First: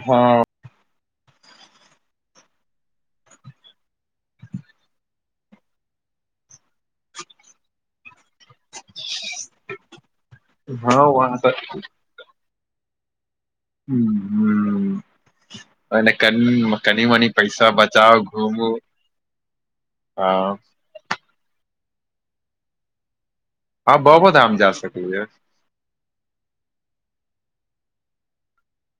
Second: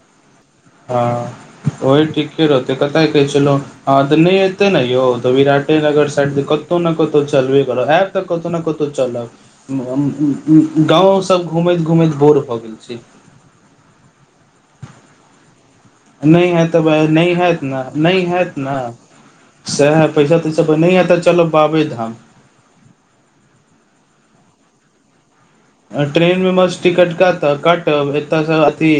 ह ह ओहि ठीके रहतै, कतय कहै छलो, ह तऽ नहि एतै ने यौ तऽ विराटेनगर साइड देखत। कतो ने कतो चलबे करब। ऐब तऽ कतो ने कतो चलब। ह हँ गाव वहाँ तऽ सभ घूमैत घूमैत बोर भऽ गेलिए। हू नई हेत तऽ बै, नई हैत ने नई बचाउ हैत घूमू न। से है, पैसा हँ तैसा पर नई हेट चलो बाबे धाम। हँ बाबा धाम जा सकै छै ट्रेन में मस्त टिकट कट कट एतय सँ अथी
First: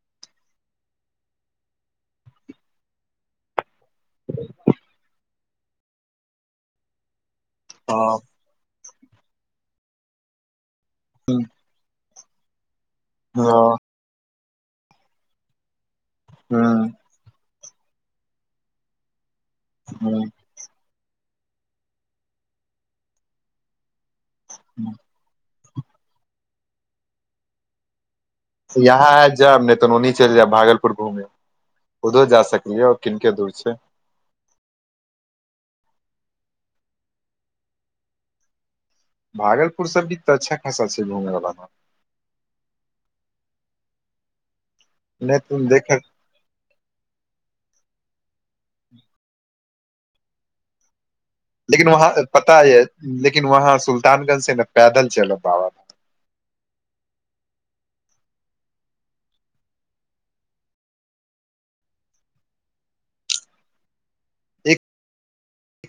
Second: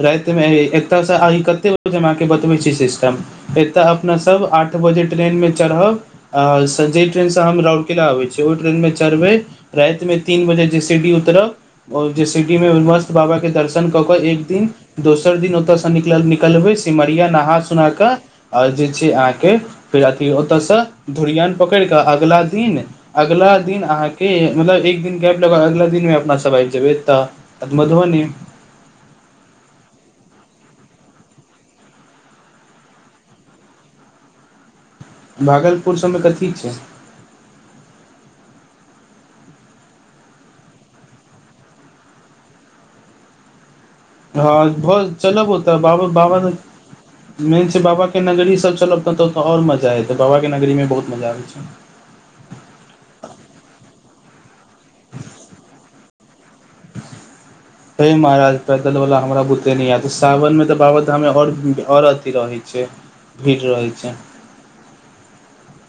राति में एकत आइ कते बजे अके बतबै छी सिस्टम एतऽ अपना सभ आठ बजे ट्रेन में चढ़ब। और सँ जे ट्रेन से हम लौट किना हँ आबै छै ओ ट्रेन में चरबै राईत में तीन बजे डीसीडी उतरब ओ डीसीडी में मस्त बाबा के हँ दर्शन कौ कऽ एक दिन दोसर दिन ओत सँ निकलल निकलव कलबे ह सिमरिया नहा सुना कऽ और जे छै अहाँके फेर अथी धूरीयान पकर केँ अगला दिन अगला दिन अहा के मतलब एक दिन अगला दिन में अपना सभ जब मधुबनी आब जबै यहाँ आय जाब ने तऽ चलि जायब भागलपुर घूमै उधर जा सकलियै और किनक दूर सँ भागलपुर सभ में कथी छै भागलपुर सभ तऽ अच्छा खासा छै घूमै वाला हा बहुत नहि चलब त होता देख बाब बाब ने मेन छै बाबाके नगरी सब चलब ततऽ तऽ आओर मजा एतै बाबाके नगरीमे बहुत मजा आबै छैय लेकिन वहाँ पता यै लेकिन वहाँ सुल्तानगंज से ने पैदल चलब बाबा [unintelligible] हे महाराज पैदलवला हमरा बुते नहि आयत सावनमे तऽ बाबाधाममे आओर अथिी रहैत छै भीड़ रहै छै एक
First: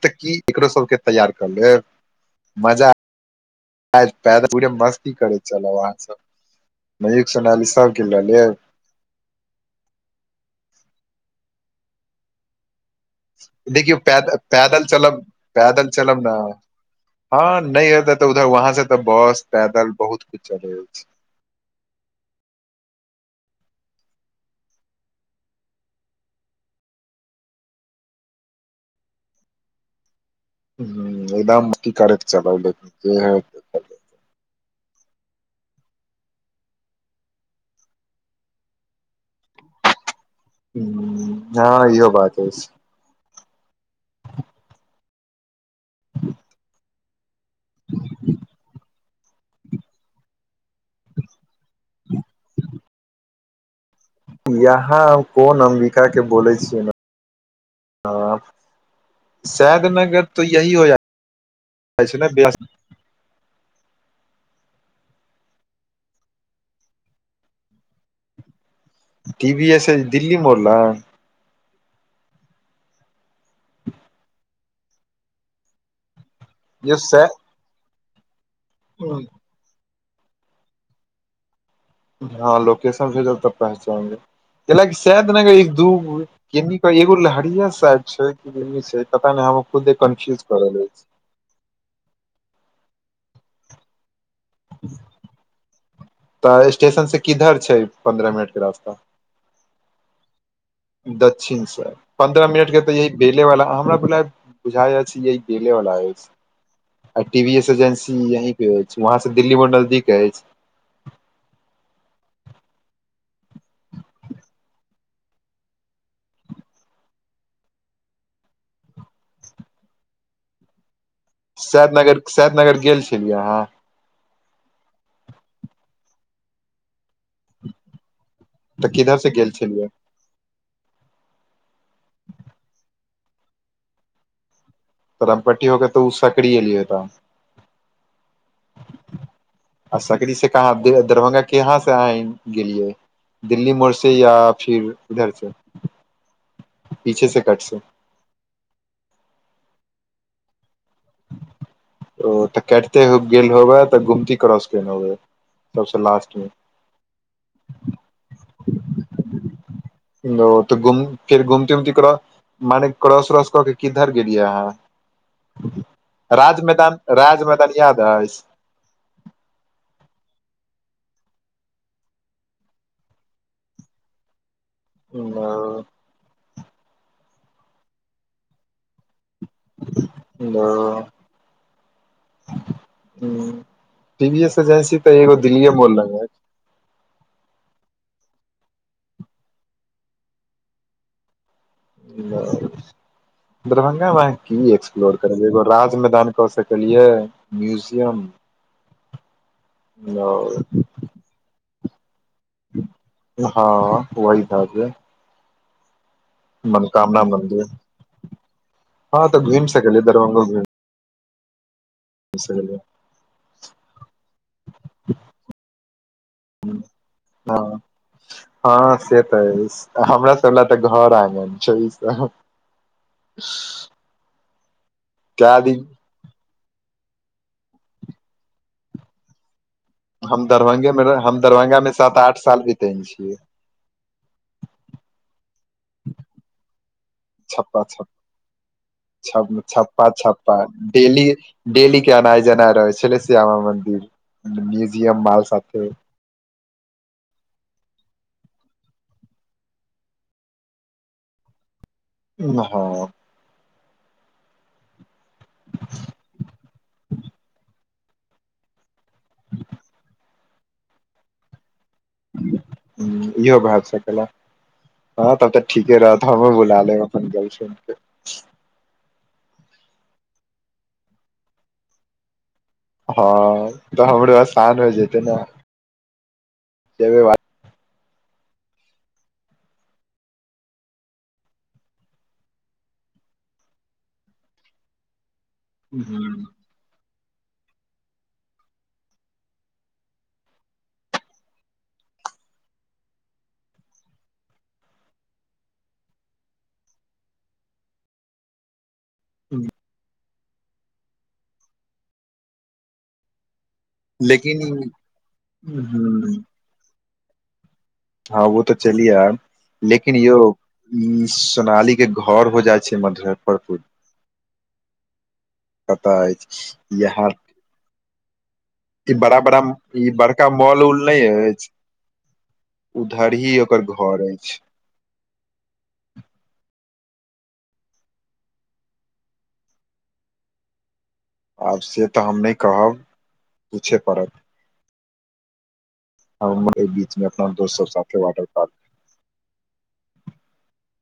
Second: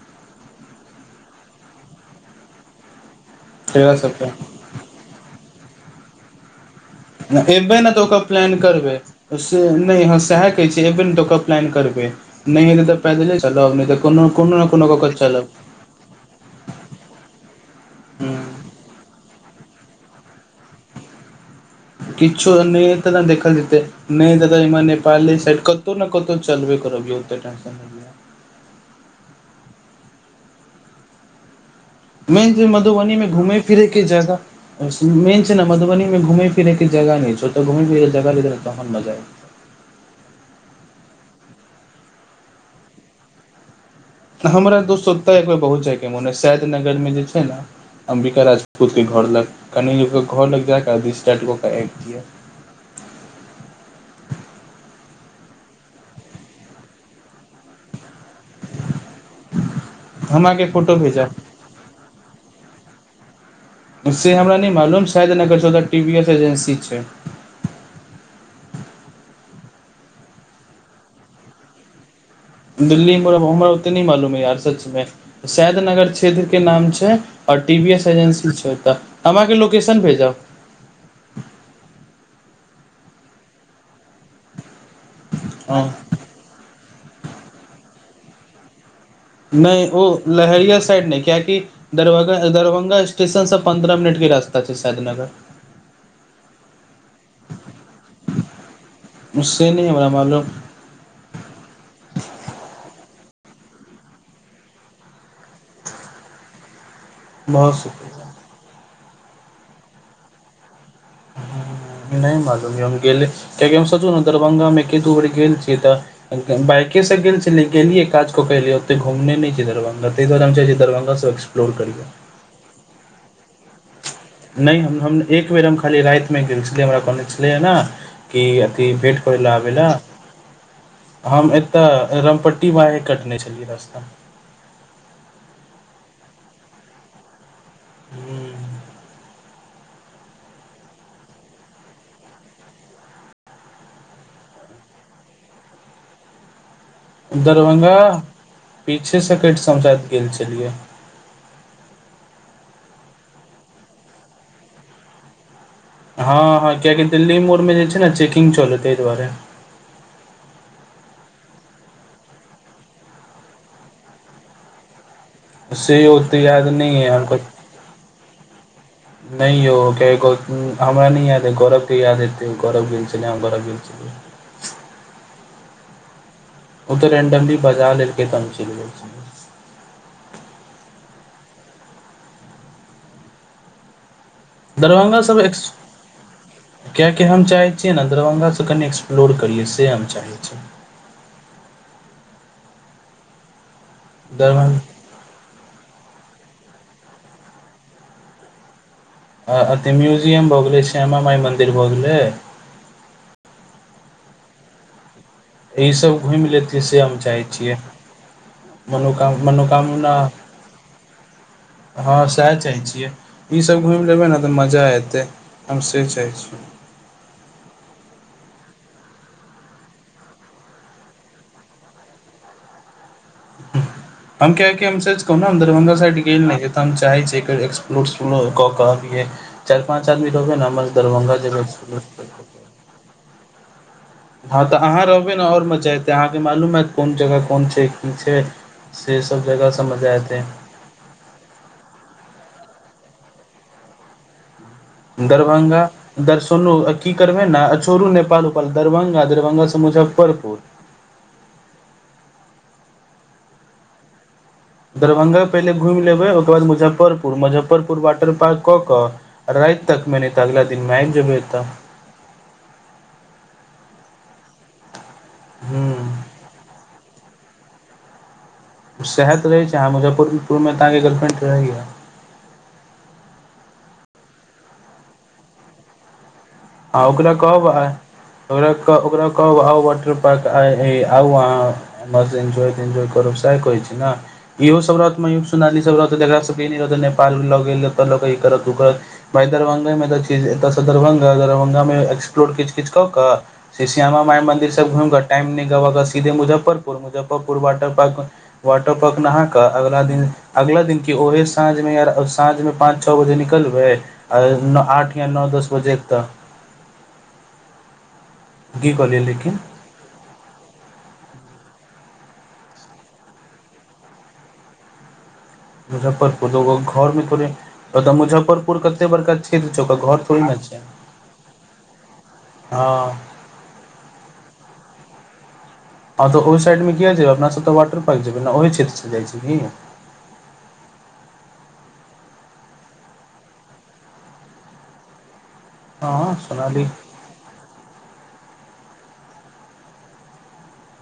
तऽ की एकरो सब के तैयार क लेब मजा डेरा सबके पैदल पे मस्ती करै चला वहाँ सब मयूख सोनाली एबै ने तऽ सबके ओकर लऽ प्लान लेब करबै से नहि हँ सएह कहैत छियै एवेन्ट ओके प्लान करबै नहि हेत तऽ पैदले चलब देखियौ तऽ कोनो पैद कोनो ने पैदल कोनो चलब ककेचलब पैदल चलब ना हँ न ए तऽ हूँ उधर वहां से तऽ बस पैदल बहुत कुछ चलैअछि किछु नहि तऽ ने देखल जेतै नहि दादा इमर नेपाले साइड कतहु ने कतहु चलबे करबते टेन ह एकदम की करैके चल लेकिन ह फिर के एके जगह मेन छै न ने मधुबनी मे घूमै फिरैके जगह छो त घूमै फिरके जगह ल तहन मजाय हँ इहो बात अछिइ हमरा दोस्त बहुत जाय के मोन शैद नगर में जे छै ने अं्बिका राजपूत घर लग कनि लोक घर लग जााकऽ दिस टाारट कऽ केऽ आबि दिये यहाँ कोन अम्बिका के बोलै छियै ने सैद नगर तऽ हमरा के यही हो फोटो जा भेजा छै ने से हमरा नहि मालूम शायदर चौ टी वी एस एजेन्सी छै टि भी एस एजेदिलली मोर लग दिल्लीमे हमरा ओतेक नहि मालूम हइ यार सचमे सैद नगर क्षेत्रके नाम यौ छै सै आओर टी वी एस एजेन्सी छै तऽ हम अहाँके लोकेशन भेजब हँ लोकेशन भे जब तक पहुँचाएंगेाकि सैद नगर एक दू एगो लहेरिया साराय छै पता हम नहि खुदे ओ कन्फ्यूज लहरिया करल साराय अछि नहि क्य क दरभा दरभङंगग स्टेशन से पन्द्रह मिनट के रास्ता छै शायद नगर तऽ स्टेशन से किधर छै पन्द्रह मिनट के रास्ता उसँ नहि हमरा मालू दच्षिण पन्द्रह मिनट के तऽ यही बेले वला हमरा बुझाइए बुझाय य छै यह गेले वाला है आ टी वी एस भऽ सकै एजेंसी यहीं प रअछि वहं से दिल्ली मे नजदीक अछि नहि मालु गेल छी तऽसोचलहुन कतेकबेर गेलछियैत बाइके से गेल छलिए गेलियै काज के अलिये ओते घूमने नहि छै दरभंगा ताहिद्वआरे हम चाहे छी दरभंगा एक्सप्लोर करियै सैदनगर सैदनगर गेल छलियै अहाँ नहि हम हम एक बेर हम खाली राति मे गेल छलियै हमरा कहॉने छलै हे ने की अथि तऽ किधर भेट से करै गेल ल हबै छलियै ने हम एतय रामपट्टी बाहे कटने छलियै रास्ता तम पट्टी होके त ओ सकड़ीए लियता ह्म आ सकरी से कहाँ दरभंगा केहाँ से आ गेलियै दिल्ली मोड़ से या फिर इधर से पीछे से कट से दरभंगा पीछे सँ कटि समझा गेल छलियै ओ तऽ कटिते हुए गेल होबे तऽ गुमती क्रॉस कर कऽ होबे हँ हा कियकि दिल्ली मोड़ में जे छै ने चेकिंग चलै ताहि दुआरे ओ तऽ घुम फिर घुमति क्रोस मने क्रस कर कऽ केँ किधर गेलियै अहाँ से ओते राज याद मैदान नहि य राज मैदान याद अइछ नै यौ हमरा नइ याद है गौरव के याद हेते गौरव गेल छले [inaudible] हा ओ तऽ रेंडमली बजा लेलके तऽ हम चलि गेल छलियै ओ जेसे तऽ दरभंगा एो सब एक्स दिल्लए मोर लगन कियाकि हम चाहैत छियै ने दरभंगा स कनि एक्सप्लोर करियै से हम चाहैत छी दरभंगा मे अहाँ कि दरभंगा एक्प्लोर कर एगो राज मैदान कऽ सकलियै म्यूजियम अथी म्युजियम आओर भऽ गेलै श्यामा माई मन्दिर भऽ गेलै ह वहि ठसे ई सभ घूमि लेतियै से हम चाहै मंदिर छियै हँ तऽ मनोकामना घुमि सकलियै मनोकामना दरभंगो घुमि ह सएह सकलियै चाहैत छियै ई सभ घुमि लेबै ने तऽ मजा एते हम से चाहै छीयो। ह हँ से तऽ अए छै हमरा सभ लए तऽ घर आंगन छै ई सभ हम किया कि हम सच कहू ना हम कए दिन दरभंगा साइड गेल नै छिया तऽ हम चाहै छियै एक एक्सप्लोरसलो कऽ के अबियै चारि पाँच आदमी हम रहबै ने एमहर दरभंगे से मे रह- हम दरभंगा जेबै मे सात सभ [unintelligible] हँ तऽ अहाँ रहबै ने आओर मजा एतै अहाँकेँ मालूम हत कोन जगह कोन छप्पा छै छप कि छै से सभ छप जगह समझ छप्पा एतै छप्पा डेली डेली के एनाई जनाई रहै छलै श्यामा मन्दिर दरभंगा। दर्शनू आ कि करबै ने आ छोरु नेपाल उपाल दरभंगा दरभंगा सँ मुजफ्फरपुर इमहर। दरभंगा पहिले घुमि लेबै ओहिके बाद मुजफ्फरपुर मुजफ्फरपुर वाटर पार्क कऽ राति तक मै ने तऽ अगला दिन मे आइब जबै एत आ इहो भए सकेल हँ तब तऽ ठीके रहत। हुँ हम बुला लेब अपन सैहे तऽ रहै छै आहा मुजफ्फरपुर मे ते अहाँकेँ गर्लफ्रेंड रहैएै ह तऽ हमरो आसान हो जेतै ने आ देबे ओकरा वा कहब आय। ओकरा कह ओकरा कहब आउ वाटर पार्क आई हे आउ अहाँ मस्त इन्जॉय तेन्जॉय करब सह कहे छी ने इहो सभ रहत [unintelligible] पार्क हूँ उरक लऽ गेल तऽ ह करत ओ करत भाई दरभंगा मे तऽ छी दरभंगा दरभंगा मे एक्सप्लोर किच किच कऽ से श्यामा माय मन्दिर सब घुमि कऽ टाइम न द कऽ ग सीधे Muzaffarpur, Muzaffarpur water park water park नहा कऽ अगला दिन अगला दिन कि ओहे साँझमे य साँझमे पाँच। छओ बजे निकलबै लेकिन आ ई आठ या नओ दस बजे तक हूँ हँं वो तऽ की चली कहलियै याब लेकिन लेकिन यौ ई सोनाली के घर हो जाइ छै मजफ्फरपुर पता मुजफ्फरपुरगो अछि घर मे यहाँ थोड़े बता मुजफ्फरपुर कते ई बड़का बड़ा बड़ा क्षेत्र ओकर ई घर थोड़े बड़का ने छै मॉल उल नहि अछि। हँ उधर ही ओकर घर अछि। हँ तऽ ओहि साइडमे कियाल जेबै अपना सभ तऽ वाट पार्क जेबै ने ओहि क्षेत्रसँ जाइ छैै की। आब से तऽ हम नहि कहब पूछे पड़त। हँ आ सोनाली बीचमे अपना दस्त सब साथे वाटर पॉर्क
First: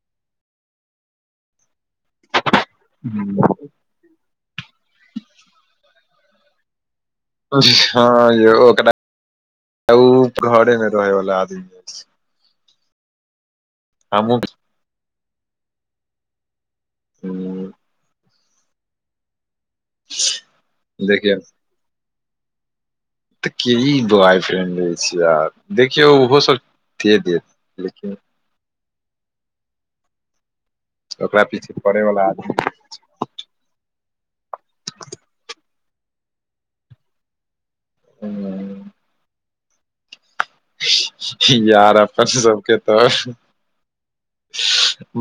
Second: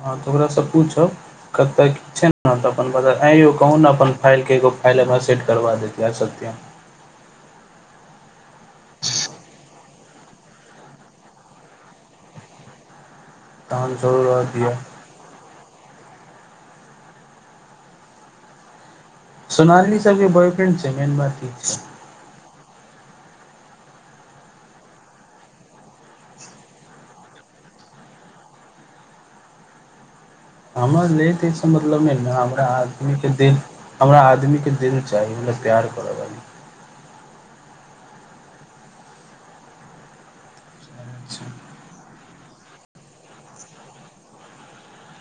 हँ तऽ ओकासँ पूछब कतय छै ने त अपन ब आएं हूँ कहू ने अपन फाइलके एगो फाइल हमरा सेट करबा देत आ सत्यम ह। हँ यौ ओकरा उ घरे मे रहै वाला आदमी अछि तहन जरूर हमहुँ रह दिअ हूँ सोनालि सबके बॉयफ्रेंड छै मेन देखियौ बात इ छै तऽ क ई बॉ फ्रेंड लै छिय यार देखियौ ओहो सब दे देत लेकिन हमरा ले ओकरा दे एहिसँ पीछे मतलब पड़े नहि वाला न हमरा आदमीक के दिल हमरा आदमीके दिल चाही मतलब प्यार करबी। हू वाली यार अपन सबके तऽ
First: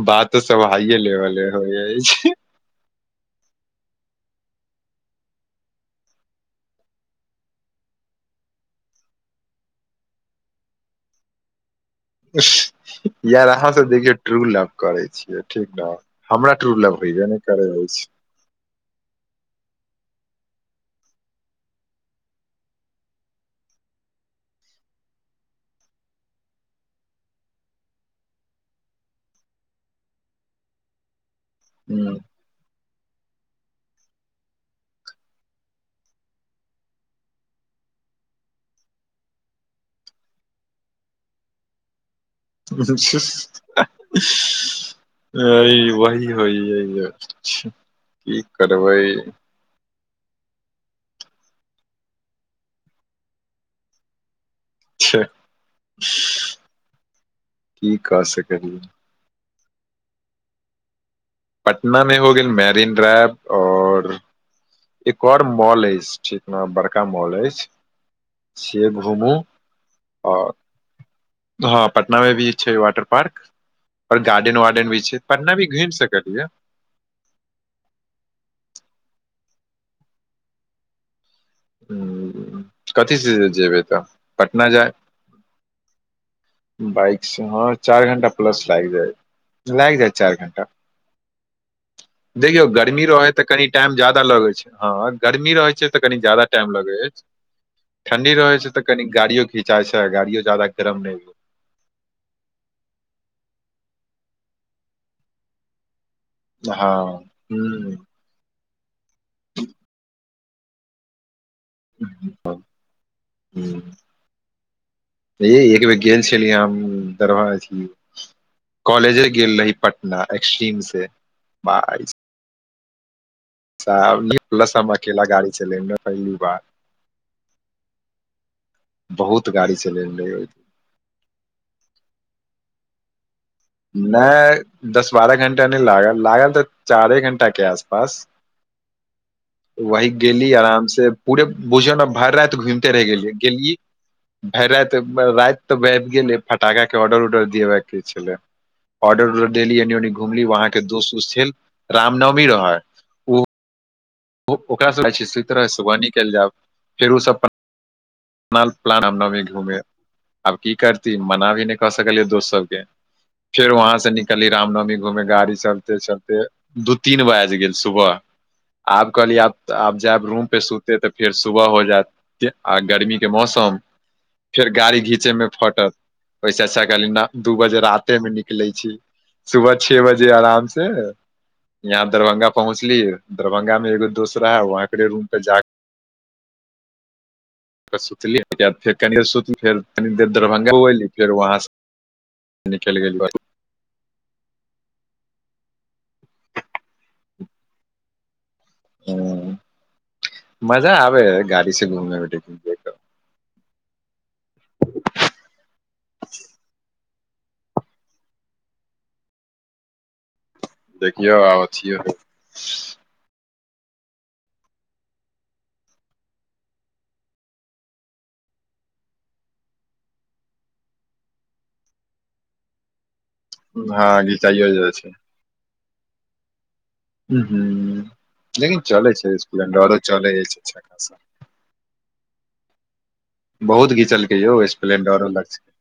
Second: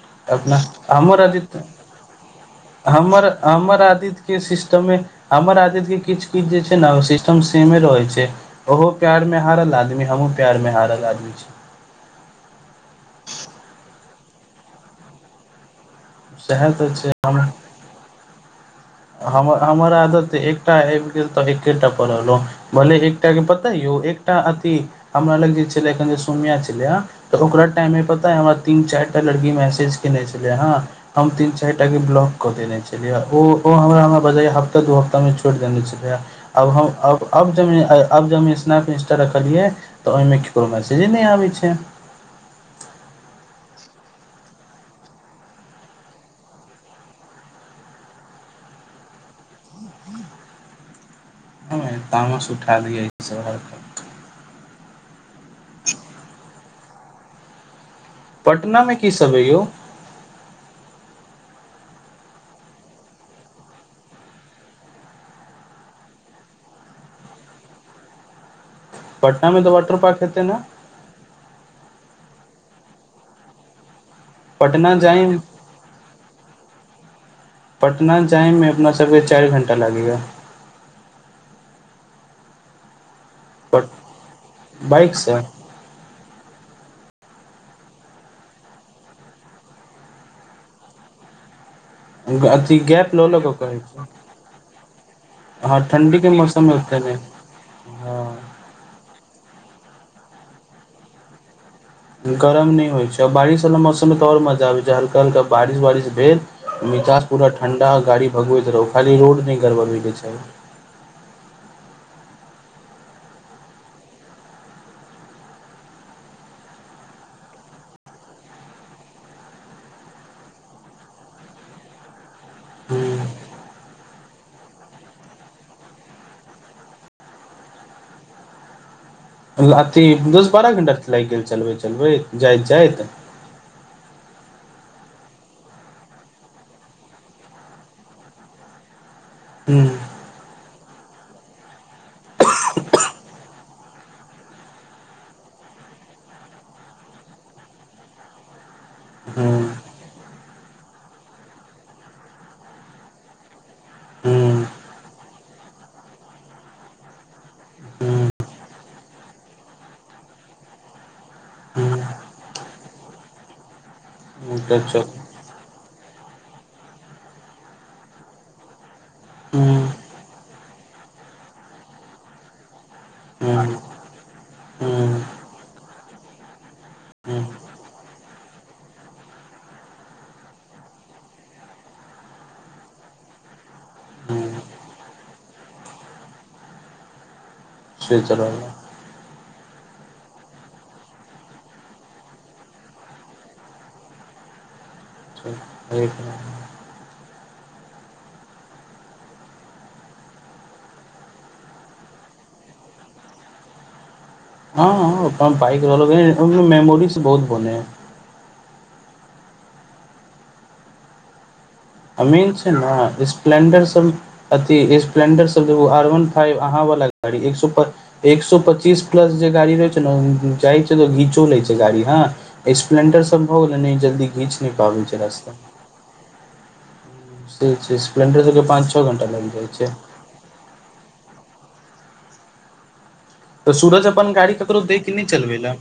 बात तऽ अपना सब हाइए हमर लेवले आदित्य होइ [inaudible] हमर हमर आदित्य के सिस्टममे आर आदित्यके किछ किछ जे छै ने सिस्टम सेमे रहै छै। ओहो प्यार मे हारल आदमी हमहुँ प्यार मे हारल आदमी छी। यार अहाँ सब देखियौ ट्रू लव करै छियै ठीक न हमरा सएह टूर तऽ लव छै होयबे हम नहि करै अछि। हम हमर आदत एकटा आबि गेल तऽ एकेटा पढ़लहुँ। भले एकटा के पता यौ एकटा अथि हमरा लग जे छलै एखन जे सोनिया छलै ह। तऽ ओकरा टाइमे मे पता य हमरा तीन चारि टा लड़की मैसेज केने छले हे हम तीन चार। चारिटाक कि हूँ ब्लॉक कऽ देने छलियै ओ हमरा हमरा बजै हप्ता दू हफ्तामे छोड़ि देने छलैए। आब हम अब अब ज अब जब हम स्नैप इंस्टा रखलियै। तऽ ओहिमे केकरो मैसेजे नहि आबैत छै। [unintelligible] वही होइ [inaudible] की करबै। हमे तामस उठा लिय इ सब हर की कह सकै। पटना मे की समय यौ पटना मे हो गेल मैरिन ड्राइव आओर, एक आओर मॉल अछि ठीक न बड़का मॉल अछि। से घुमू पटना मे तऽ वाटर पार्क हेतै आओर, ने हँ पटनामे भी छै वाटर पार्क, आओर गार्डन वार्डन पटना भी छै जाइम पटना भी घुमि सकलियै। पटना जाइमे अपना सबके चारि घण्टा लागैय ह्म कथीसँ जेयबै तऽ पटना जाय। बाइक [inaudible] बाइक से हँ चार घण्टा प्लस लाग जाय लाग जायत चार घण्टा अथि गर्मी गैप लऽ रहै ले तऽ के कनि कहै टाइम छै ज्यादा लगै छै हँ गर्मी रहै ह छै तऽ कनि ठणडी के ज्यादा टाइम मौसम में लगै तेने अछि ठंडी रहे छै त कनि गाड़ियो घिंचायई छै गाड़ियो जादा गरम नय भेल गरम नय होइ छै ओर बारिश वला मौसम मे तऽ ओर मजा आबै छै हल्का हल्का बारिश वारिश भेल निचास पुरा ठण्डा हँ गाड़ी भगबैत रहू खाली रोड नय गड़बड़ होए क चाहि [inaudible] य एक बेर गेल छलिय हम [inaudible] छी कॉलेजे गेल रही पटना एक्स्ट्रीम से बाइ [inaudible] प्लस अकेल गाड़ी चलेनू पहिला बार बहुत गाड़ी अथी चलेने रहियै दस बारह घण्टा लाइग गेल चलबैत चलबैत जाइत जाइत नय दस बारह घण्टा नय लागल लागल तऽ चारे घंटा के आस पास [inaudible] वही गेली आराम से पूरे भुझन भेर राइत र घूमिते रह गेली गेलीय भेर रात रात तऽ बबि गेल फटाके ऑर्डर उर्डर देिबेके छलै ऑर्डर उर्डर हूँ देली एनी ओनी घुमली वहाँ के दोस्त उो्त छैल रामनवमी रहै ओ हूँ [inaudible] हूँ प्लान हम [inaudible] नी घूमे आब की करती मना भी नय क सकलियै दोस्त सब के फेर वहाँ से निकली हूँ रामनवमी अच्छा घूमे गाड़ी सब चलते चलते दू तीन बाइज गेल सुबह आब कहलिय आब हूँ आब जैयब रूम पे सुते तऽ फेर सुबह हो जायत आ गर्मी के मौसम हूँ फेर गाड़ी हूँ घीचे में फटत ओइ से अच्छा कहली हूँ दू बजे राते मे निकलै छी सुबह छै बजे आराम से यहाँ दरभंगा पहुँचलीए दरभंगा एगो दोस्त रहा हँ वहाँ ओकरे रूम पे जाक सुतलिय [unintelligible] [inaudible] कनि दे सुतल फेर कनि देर दरभङ्गा अयली फेर वहाँ से निकलि गेली [inaudible] ह मजा आबे है गाड़ी से घुमे मे लेकिन [inaudible] हँ हँ बाइक रहल ह ओहिमे मेमोरीज बहुत बनेै हइ देखियौ और अ मेन छै न स्प्लेंडर सब अथि स्पलेंडर सब देखु [unintelligible] आर वन फाइव अहाँ वाला गाड़ी एक स एक सए पच्चीस प्लस जे गाड़ी रहै छै ने जाइ छै त घीचो लै छै गाड़ी हँ स्प्लेंडर सब भऽ गेलै नय हँ जल्दी घीच घिचाइयो नय जाइ पाबै छै रास्ता हू हू से छै स्प्लेंडर सबके लेकिन पाँच छओ चले घंटा छै लागि जाइ छै स्प्लेंडरो चलै ऐछ अच्छा खासा तऽ बहुत सूरज अपन घिचलकै यौ गाड़ी ककरो दै के स्प्लेंडरो नय लग चलबै लए